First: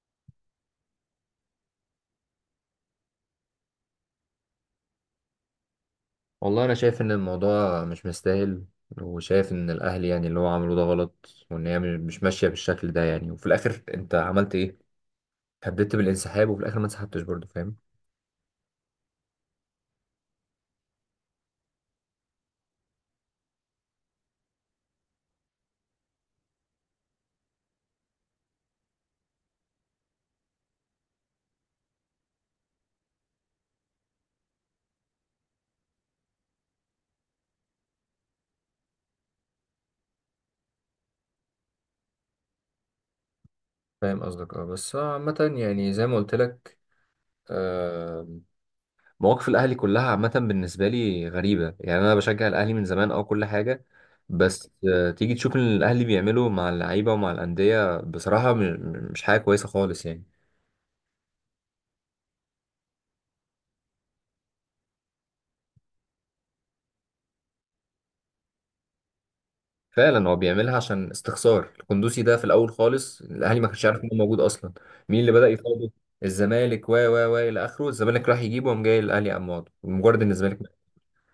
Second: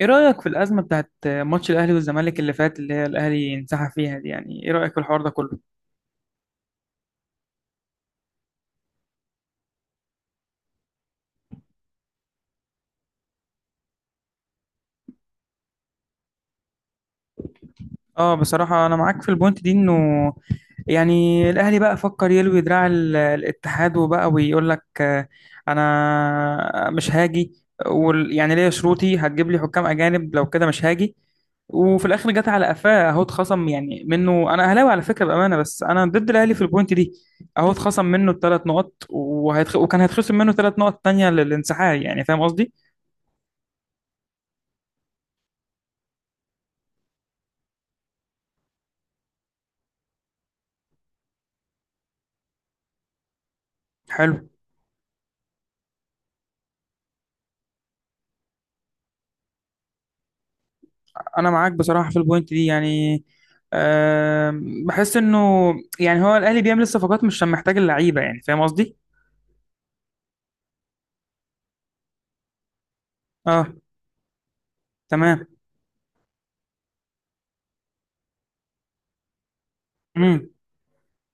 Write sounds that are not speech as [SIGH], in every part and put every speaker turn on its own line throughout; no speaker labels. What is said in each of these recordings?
ايه رأيك في الأزمة بتاعت ماتش الأهلي والزمالك اللي فات، اللي هي الأهلي انسحب فيها دي؟ يعني ايه رأيك في الحوار ده كله؟
والله انا شايف ان الموضوع مش مستاهل، وشايف ان الاهل يعني اللي هو عمله ده غلط وان هي مش ماشيه بالشكل ده يعني. وفي الاخر انت عملت ايه؟ هددت بالانسحاب وفي الاخر ما انسحبتش برضه، فاهم؟
اه، بصراحة أنا معاك في البوينت دي. إنه يعني الأهلي بقى فكر يلوي دراع الاتحاد، وبقى ويقول لك، أنا مش هاجي. يعني ليا شروطي، هتجيب لي حكام أجانب، لو كده مش هاجي. وفي الآخر جت على قفاه، أهو اتخصم يعني منه. أنا أهلاوي على فكرة بأمانة، بس أنا ضد الأهلي في البوينت دي. أهو اتخصم منه الثلاث نقط، وكان هيتخصم منه ثلاث نقط تانية للانسحاب، يعني فاهم قصدي؟
فاهم قصدك، اه. بس عامه يعني زي ما قلت لك. آه، مواقف الاهلي كلها عامه بالنسبه لي غريبه يعني. انا بشجع الاهلي من زمان او كل حاجه،
حلو.
بس تيجي تشوف اللي الاهلي بيعمله مع اللعيبه ومع الانديه بصراحه مش حاجه كويسه خالص يعني.
انا معاك بصراحه في البوينت دي، يعني بحس انه يعني هو الاهلي بيعمل الصفقات مش عشان محتاج اللعيبه، يعني فاهم قصدي.
فعلا هو بيعملها عشان استخسار القندوسي ده. في الاول خالص الاهلي ما
اه.
كانش عارف ان هو موجود اصلا. مين اللي
تمام.
بدا يفاوضه؟ الزمالك، و الى اخره. الزمالك راح يجيبه وقام جاي الاهلي قام واخده، مجرد ان
امم.
الزمالك.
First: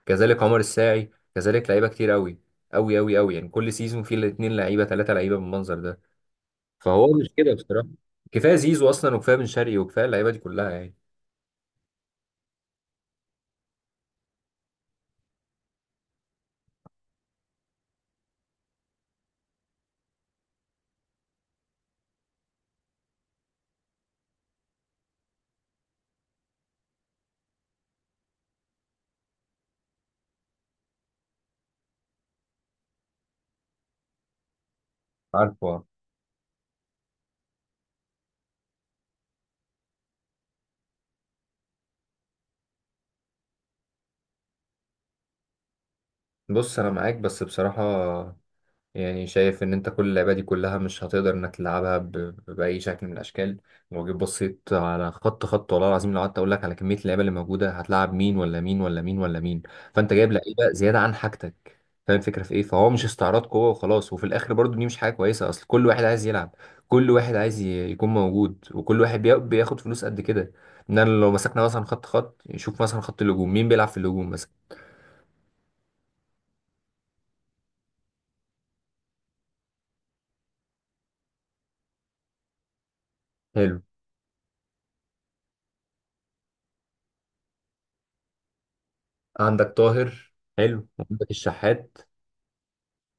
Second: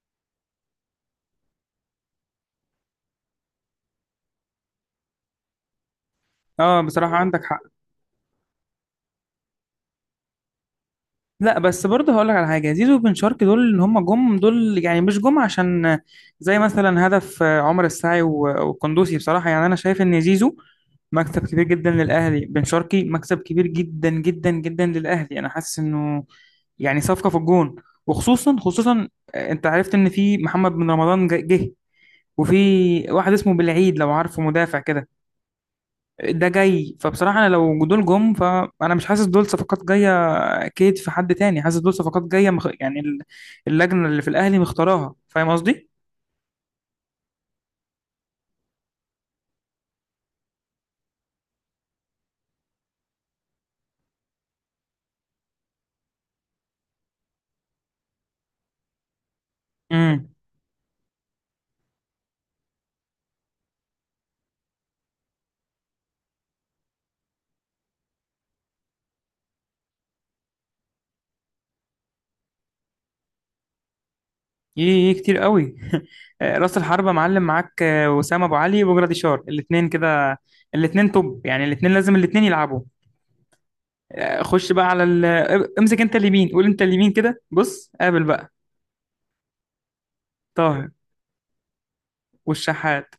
كذلك عمر الساعي، كذلك لعيبه كتير قوي قوي قوي قوي يعني. كل سيزون فيه الاثنين لعيبه ثلاثه لعيبه بالمنظر ده.
اه،
فهو
بصراحه
مش
عندك
كده
حق.
بصراحه، كفايه زيزو اصلا وكفايه بن شرقي وكفايه اللعيبه دي كلها يعني.
لا بس برضه هقول لك على حاجه، زيزو وبن شرقي دول، اللي هم جم دول يعني مش جم عشان زي مثلا هدف عمر السعي والقندوسي. بصراحه يعني انا شايف ان زيزو مكسب كبير جدا للأهلي، بن شرقي مكسب كبير جدا جدا جدا للأهلي، أنا حاسس إنه يعني صفقة في الجون. وخصوصا خصوصا أنت عرفت إن في محمد بن رمضان جه، وفي واحد اسمه بالعيد، لو عارفه، مدافع كده،
عارفه.
ده جاي. فبصراحة أنا لو دول جم، فأنا مش حاسس دول صفقات جاية. أكيد في حد تاني حاسس دول صفقات جاية، يعني اللجنة اللي في الأهلي مختاراها. فاهم قصدي؟
بص انا معاك، بس بصراحه يعني شايف ان انت كل اللعبة دي كلها مش هتقدر انك تلعبها بأي شكل من الاشكال. لو جيت بصيت على خط والله العظيم، لو قعدت اقول لك على كمية اللعيبة اللي موجودة هتلعب مين ولا مين ولا مين ولا مين. فانت
مم.
جايب لعيبة زيادة عن حاجتك. فاهم الفكرة في ايه؟ فهو مش استعراض قوة وخلاص، وفي الاخر برضو دي مش حاجة كويسة، اصل كل واحد عايز يلعب، كل واحد عايز يكون موجود، وكل واحد بياخد فلوس قد كده. ان انا لو مسكنا مثلا خط، نشوف مثلا خط الهجوم مين بيلعب في الهجوم مثلا.
ايه، إيه، إيه، كتير قوي. [LAUGHS] راس الحربة معلم، معاك وسام ابو علي وبجرادي شار، الاثنين كده، الاثنين توب، يعني الاثنين لازم الاثنين يلعبوا.
حلو.
آه، خش بقى على ال... آه، امسك انت اليمين، قول انت اليمين كده، بص قابل بقى.
عندك طاهر. حلو،
طاهر.
عندك الشحات،
والشحات.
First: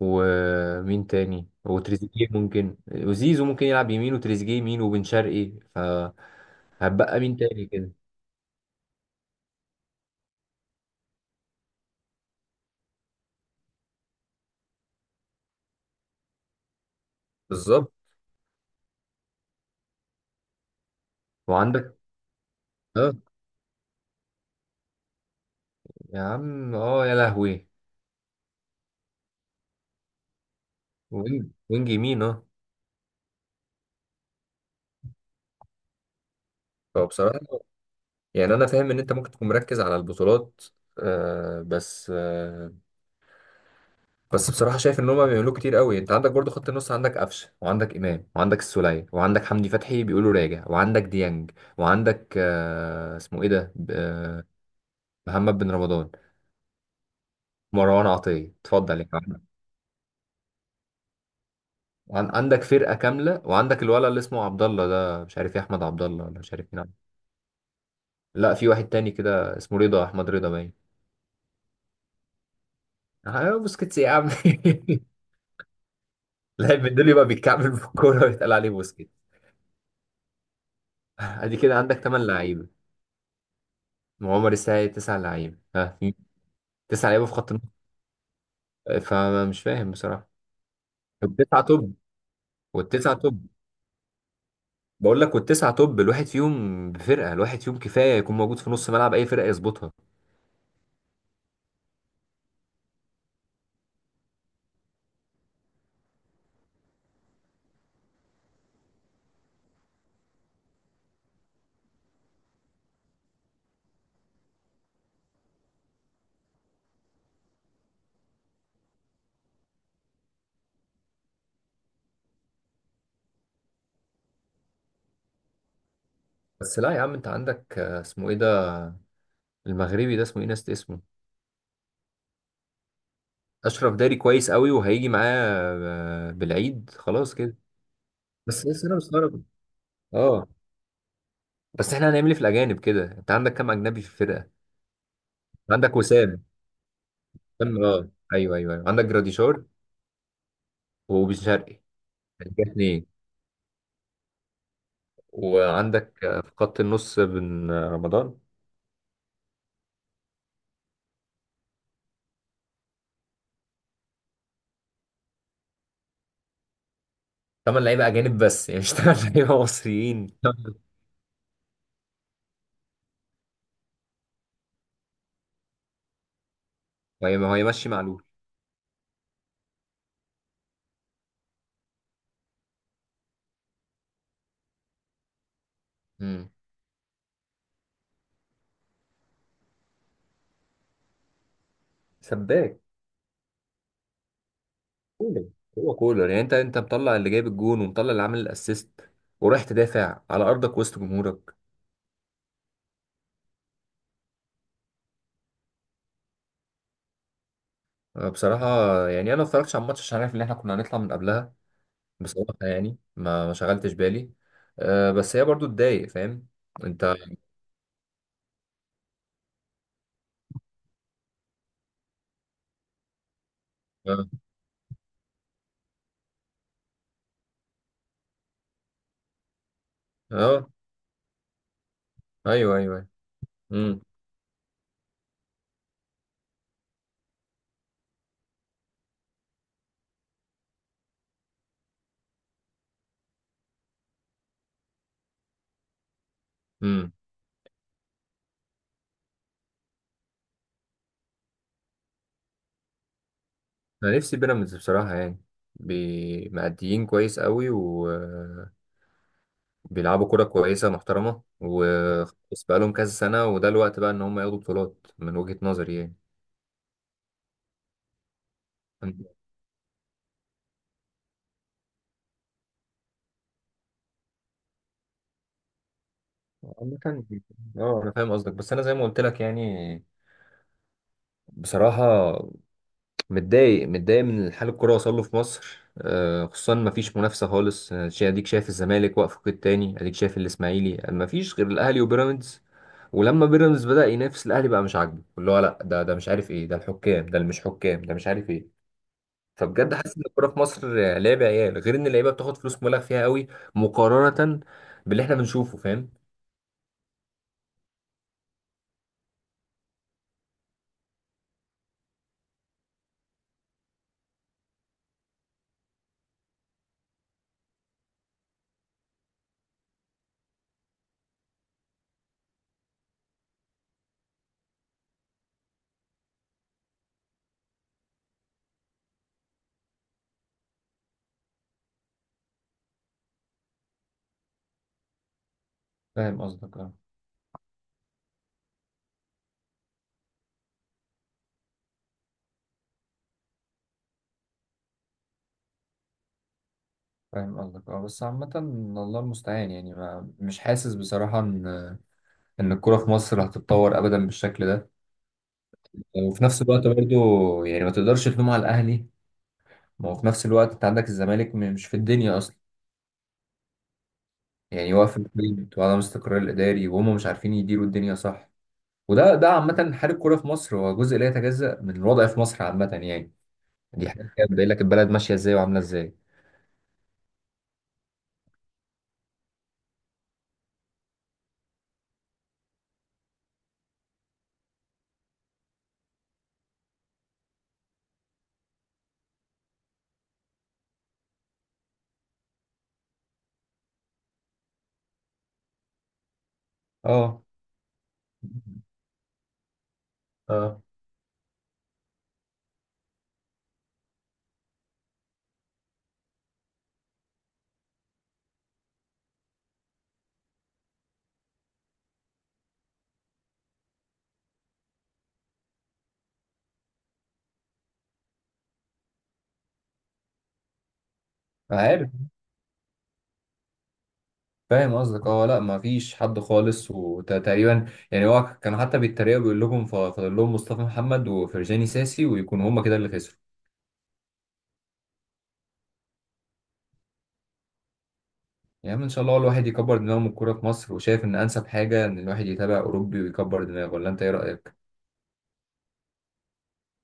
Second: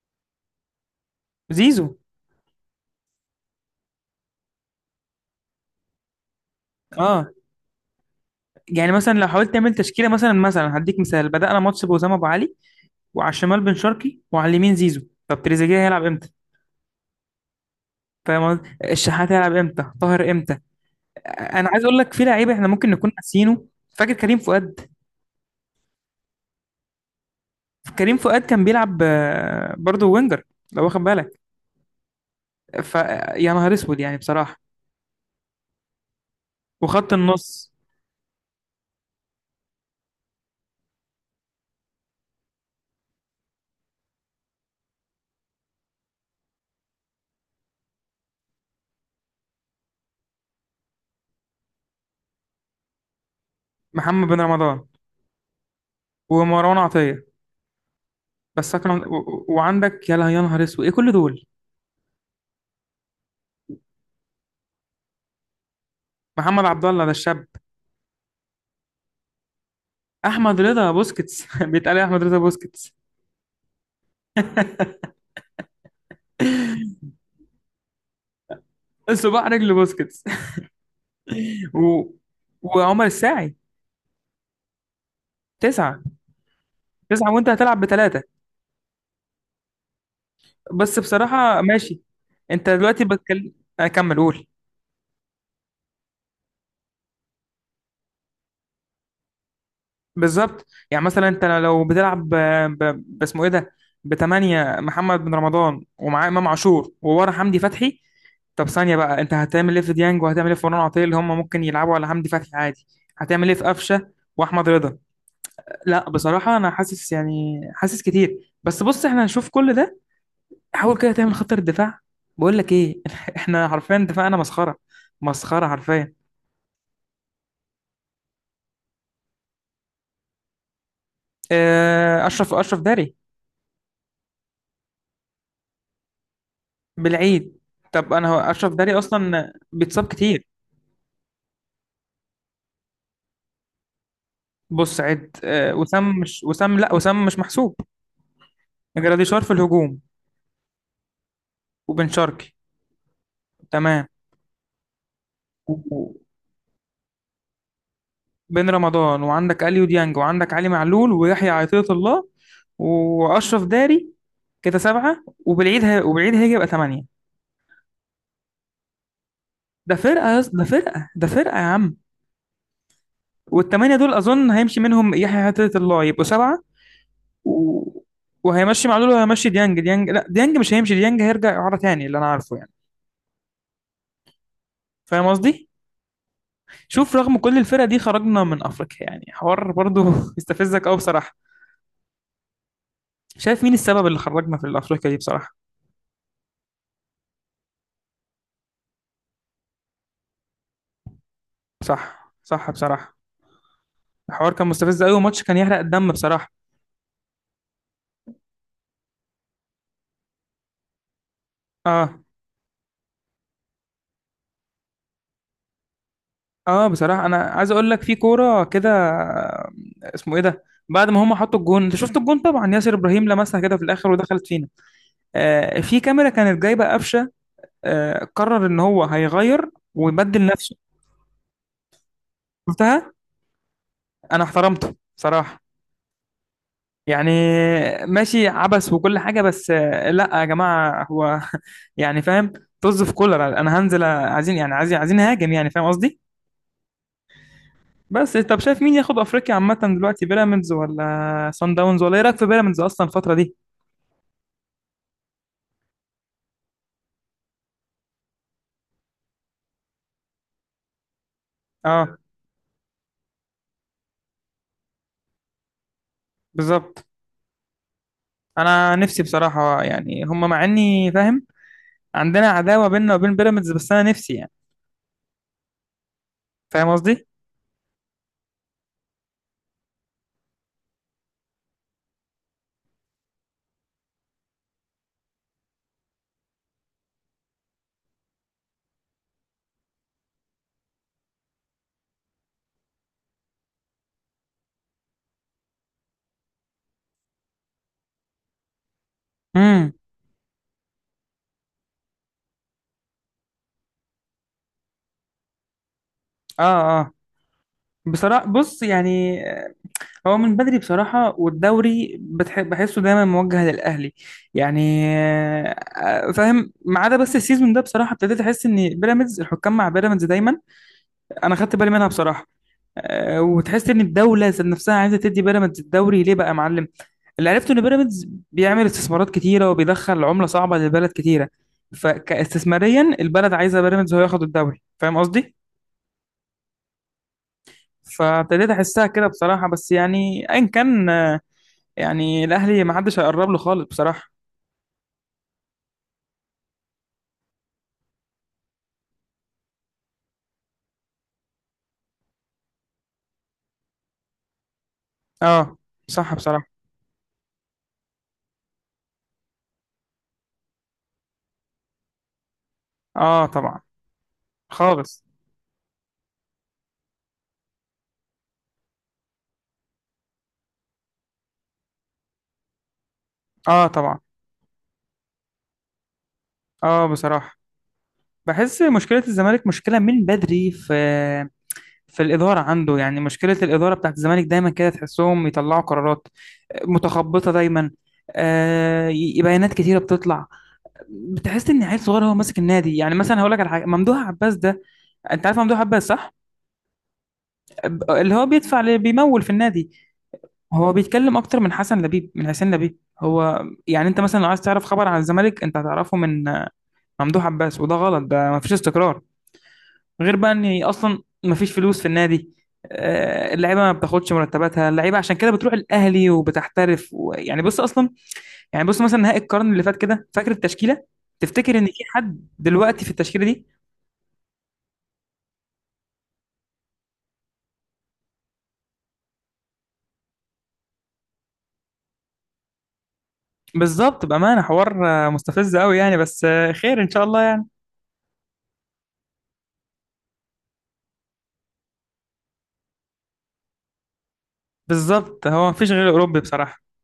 ومين تاني؟
زيزو.
وتريزيجيه ممكن، وزيزو ممكن يلعب يمين، وتريزيجيه يمين، وبن شرقي، فهتبقى
اه.
مين تاني كده؟
يعني مثلا لو حاولت تعمل تشكيله، مثلا هديك مثال، بدأنا ماتش بوسام ابو علي، وعلى الشمال بن شرقي، وعلى اليمين زيزو. طب تريزيجيه هيلعب امتى؟
بالظبط.
فاهم قصدي؟ الشحات هيلعب امتى؟ طاهر امتى؟ آه، انا عايز
وعندك،
اقول لك في لعيبه احنا ممكن نكون
اه،
ناسيينه، فاكر كريم فؤاد؟
يا عم اه، يا لهوي.
كريم فؤاد كان بيلعب برضه وينجر، لو واخد بالك.
وينج يمين، اه.
ف يا نهار اسود يعني بصراحه. وخط
فبصراحة
النص:
يعني أنا فاهم إن أنت ممكن تكون مركز على البطولات، آه، بس آه، بس بصراحة شايف إن هما بيعملوه كتير قوي. أنت عندك برضو خط النص، عندك قفشة، وعندك إمام، وعندك السولية، وعندك حمدي فتحي بيقولوا راجع، وعندك ديانج، وعندك آه، اسمه إيه ده،
محمد بن رمضان،
محمد بن رمضان،
ومروان عطيه،
مروان عطية،
بس أكرم
اتفضل يا احمد.
وعندك، يا نهار اسود، ايه كل دول؟
عندك فرقة كاملة، وعندك الولد اللي اسمه عبد الله ده، مش عارف ايه، احمد عبد الله ولا مش
محمد
عارف مين،
عبد الله ده الشاب.
لا في واحد تاني كده اسمه رضا، احمد رضا
احمد
باين.
رضا بوسكيتس [LAUGHS] بيتقال إيه؟ احمد رضا بوسكيتس.
اه، بوسكيتس يا عم. [LAUGHS] لاعب من دول
[LAUGHS]
يبقى بيتكعبل في الكورة ويتقال عليه بوسكيت.
صباع رجل بوسكيتس.
[LAUGHS] ادي كده عندك
و...
تمن لعيبة،
وعمر الساعي.
وعمر السعيد تسع لعيبة. ها،
تسعة.
في تسع لعيبة
تسعة
في
وانت
خط
هتلعب
النص.
بثلاثة؟
فمش فاهم بصراحة.
بس
والتسعة
بصراحة
توب.
ماشي. انت دلوقتي
والتسعة توب.
بتكلم، اكمل قول.
بقول لك والتسعة توب، الواحد فيهم بفرقة، الواحد فيهم كفاية يكون موجود في نص ملعب أي فرقة يظبطها.
بالظبط. يعني مثلا انت لو بتلعب باسمه ايه ده، بتمانية، محمد بن رمضان ومعاه امام عاشور وورا حمدي فتحي. طب ثانية بقى، انت هتعمل ايه في ديانج؟ وهتعمل ايه في مروان عطية؟ اللي هم ممكن يلعبوا على حمدي فتحي عادي. هتعمل ايه في قفشة واحمد رضا؟ لا بصراحة انا حاسس، يعني حاسس كتير، بس بص احنا هنشوف كل ده. حاول كده تعمل خطة الدفاع. بقول لك ايه؟ [LAUGHS] احنا حرفيا دفاعنا مسخرة، مسخرة حرفيا.
بس لا يا عم، أنت عندك آه، اسمه إيه ده، المغربي ده اسمه ايه، ناس اسمه.
اه، اشرف داري.
اشرف داري كويس قوي، وهيجي معاه بالعيد، خلاص كده.
بالعيد. طب انا، هو
بس
اشرف
لسه انا
داري
مستغرب،
اصلا بيتصاب كتير.
اه. بس احنا هنعمل ايه في الاجانب كده؟ انت عندك كام اجنبي في الفرقه؟
بص عد،
عندك
وسام،
وسام.
مش وسام، لا وسام مش محسوب.
وسام، اه. ايوه ايوه ايوه، عندك
جراديشار في
جراديشار
الهجوم،
وبن شرقي،
وبن
ده
شرقي.
اتنين.
تمام. وبن
وعندك آه، في خط النص، بن آه، رمضان.
رمضان، وعندك اليو ديانج، وعندك علي معلول، ويحيى عطية الله، واشرف داري، كده سبعة. وبالعيد هيجي، يبقى ثمانية.
تمن لعيبه اجانب بس، يعني مش تمن لعيبه
ده
مصريين.
فرقة يا
[LAUGHS]
اسطى، ده فرقة، ده فرقة يا عم. والثمانية دول أظن هيمشي منهم يحيى عطية الله، يبقوا سبعة
وهي ما هو
و...
يمشي معلول.
وهيمشي معلول، وهيمشي ديانج لا، ديانج مش هيمشي، ديانج هيرجع إعارة تاني، اللي أنا عارفه يعني. فاهم قصدي؟
امم.
شوف رغم كل الفرق دي خرجنا من أفريقيا، يعني حوار برضو [LAUGHS] يستفزك أوي بصراحة.
سباك.
شايف مين السبب اللي خرجنا في أفريقيا دي
كولر.
بصراحة؟
هو كولر يعني، انت انت مطلع اللي جايب الجون ومطلع اللي عامل الاسيست، ورايح تدافع على ارضك وسط جمهورك.
صح، صح بصراحة. الحوار كان مستفز أوي، وماتش كان يحرق الدم بصراحة.
أه بصراحه، يعني انا ما اتفرجتش على الماتش عشان عارف ان احنا كنا هنطلع من قبلها.
اه.
بصراحه يعني ما شغلتش بالي. أه بس هي برضو تضايق، فاهم؟
اه،
انت.
بصراحة أنا عايز أقول لك في كورة كده، اسمه إيه ده؟ بعد ما هم حطوا الجون، انت شفت الجون طبعا، ياسر ابراهيم لمسها كده في الاخر
اه.
ودخلت فينا. آه، في كاميرا كانت جايبه قفشه، قرر ان هو هيغير ويبدل
آه،
نفسه.
ايوه ايوه.
شفتها؟
امم.
انا احترمته صراحة. يعني ماشي عبث وكل حاجة، بس لا يا جماعة، هو [LAUGHS] يعني فاهم، طز في كولر، انا هنزل. عايزين يعني، عايزين، عايزين هاجم، يعني فاهم قصدي.
امم.
بس طب شايف مين ياخد افريقيا عامة دلوقتي؟ بيراميدز ولا سان داونز؟ ولا ايه رايك في بيراميدز اصلا الفترة دي؟
انا نفسي بيراميدز بصراحه يعني، مأديين كويس قوي، وبيلعبوا كرة كويسة محترمة
اه.
وخلاص، بقالهم كذا سنة، وده الوقت بقى ان هم ياخدوا بطولات من وجهة نظري يعني.
بالظبط. انا نفسي
عامة.
بصراحة يعني هم، مع اني فاهم عندنا عداوة بيننا وبين بيراميدز، بس انا نفسي يعني، فاهم قصدي.
اه انا فاهم قصدك، بس انا زي ما قلت لك يعني بصراحة متضايق، متضايق من حال الكرة وصل له في مصر. آه، خصوصا ما فيش منافسة خالص، آه، اديك شايف الزمالك واقف في قيد تاني، اديك شايف الاسماعيلي، ما فيش غير الاهلي وبيراميدز. ولما بيراميدز بدأ ينافس الاهلي بقى مش عاجبه، اللي هو لا ده مش عارف ايه، ده الحكام، ده اللي مش حكام، ده مش عارف ايه.
امم.
فبجد حاسس ان الكوره في مصر آه، لعب عيال، غير ان اللعيبه بتاخد فلوس مبالغ فيها قوي مقارنه باللي احنا بنشوفه، فاهم؟
اه. اه بصراحة بص يعني، هو من بدري بصراحة، والدوري بحسه دايما موجه للأهلي، يعني. فاهم، ما عدا بس السيزون ده بصراحة ابتديت أحس إن بيراميدز، الحكام مع بيراميدز دايما. أنا خدت بالي منها بصراحة. وتحس إن الدولة ذات نفسها عايزة تدي بيراميدز الدوري. ليه بقى يا معلم؟ اللي عرفته إن بيراميدز بيعمل استثمارات كتيرة، وبيدخل عملة صعبة للبلد كتيرة، فكاستثماريا البلد عايزة بيراميدز هو ياخد الدوري، فاهم قصدي؟
فاهم قصدك، اه.
فابتديت أحسها كده بصراحة، بس يعني أيا كان، يعني الاهلي ما حدش هيقرب له خالص بصراحه.
فاهم قصدك، اه. بس عامة الله المستعان يعني، ما مش حاسس بصراحة ان ان الكورة في مصر هتتطور ابدا بالشكل ده.
اه
آه،
صح
وفي نفس
بصراحه.
الوقت برضو يعني ما تقدرش تلوم على الاهلي، ما هو في نفس الوقت انت عندك الزمالك مش في الدنيا اصلا
اه طبعا.
يعني، واقف
خالص.
البيت وعدم استقرار الاداري وهم مش عارفين يديروا الدنيا، صح؟ وده عامة حال الكورة في مصر هو جزء لا يتجزأ من الوضع في مصر عامة يعني،
اه
دي
طبعا.
حاجة بتبين لك البلد ماشية ازاي وعاملة ازاي.
اه بصراحه. بحس مشكله الزمالك، مشكله من بدري في الاداره عنده، يعني مشكله الاداره بتاعت الزمالك دايما كده، تحسهم يطلعوا قرارات متخبطه دايما. بيانات كتيره بتطلع، بتحس ان عيل صغير هو ماسك النادي. يعني مثلا هقول لك على حاجه، ممدوح عباس ده، انت عارف ممدوح عباس صح؟
اه.
اللي هو بيدفع، اللي بيمول في النادي،
اه.
هو بيتكلم اكتر من حسن لبيب، من حسين لبيب. هو يعني انت مثلا لو عايز تعرف خبر عن الزمالك، انت هتعرفه من ممدوح عباس، وده غلط، ده مفيش استقرار. غير بقى ان اصلا مفيش فلوس في النادي، اللعيبه ما بتاخدش مرتباتها، اللعيبه عشان كده بتروح الاهلي وبتحترف، ويعني بص اصلا، يعني بص مثلا نهائي القرن اللي فات كده، فاكر التشكيله؟ تفتكر ان في
عارف.
حد دلوقتي في التشكيله دي؟
فاهم قصدك، اه. لا ما فيش حد خالص، وتقريبا يعني هو كان حتى بيتريقوا بيقول لكم فاضل لهم مصطفى محمد وفرجاني ساسي ويكونوا هما كده اللي خسروا.
بالظبط. بامانه حوار مستفز قوي يعني، بس خير ان شاء الله يعني.
يا عم ان شاء الله الواحد يكبر دماغه من الكوره في مصر، وشايف ان انسب حاجه ان الواحد يتابع اوروبي ويكبر دماغه، ولا انت ايه رايك؟
بالظبط، هو مفيش غير اوروبي بصراحه.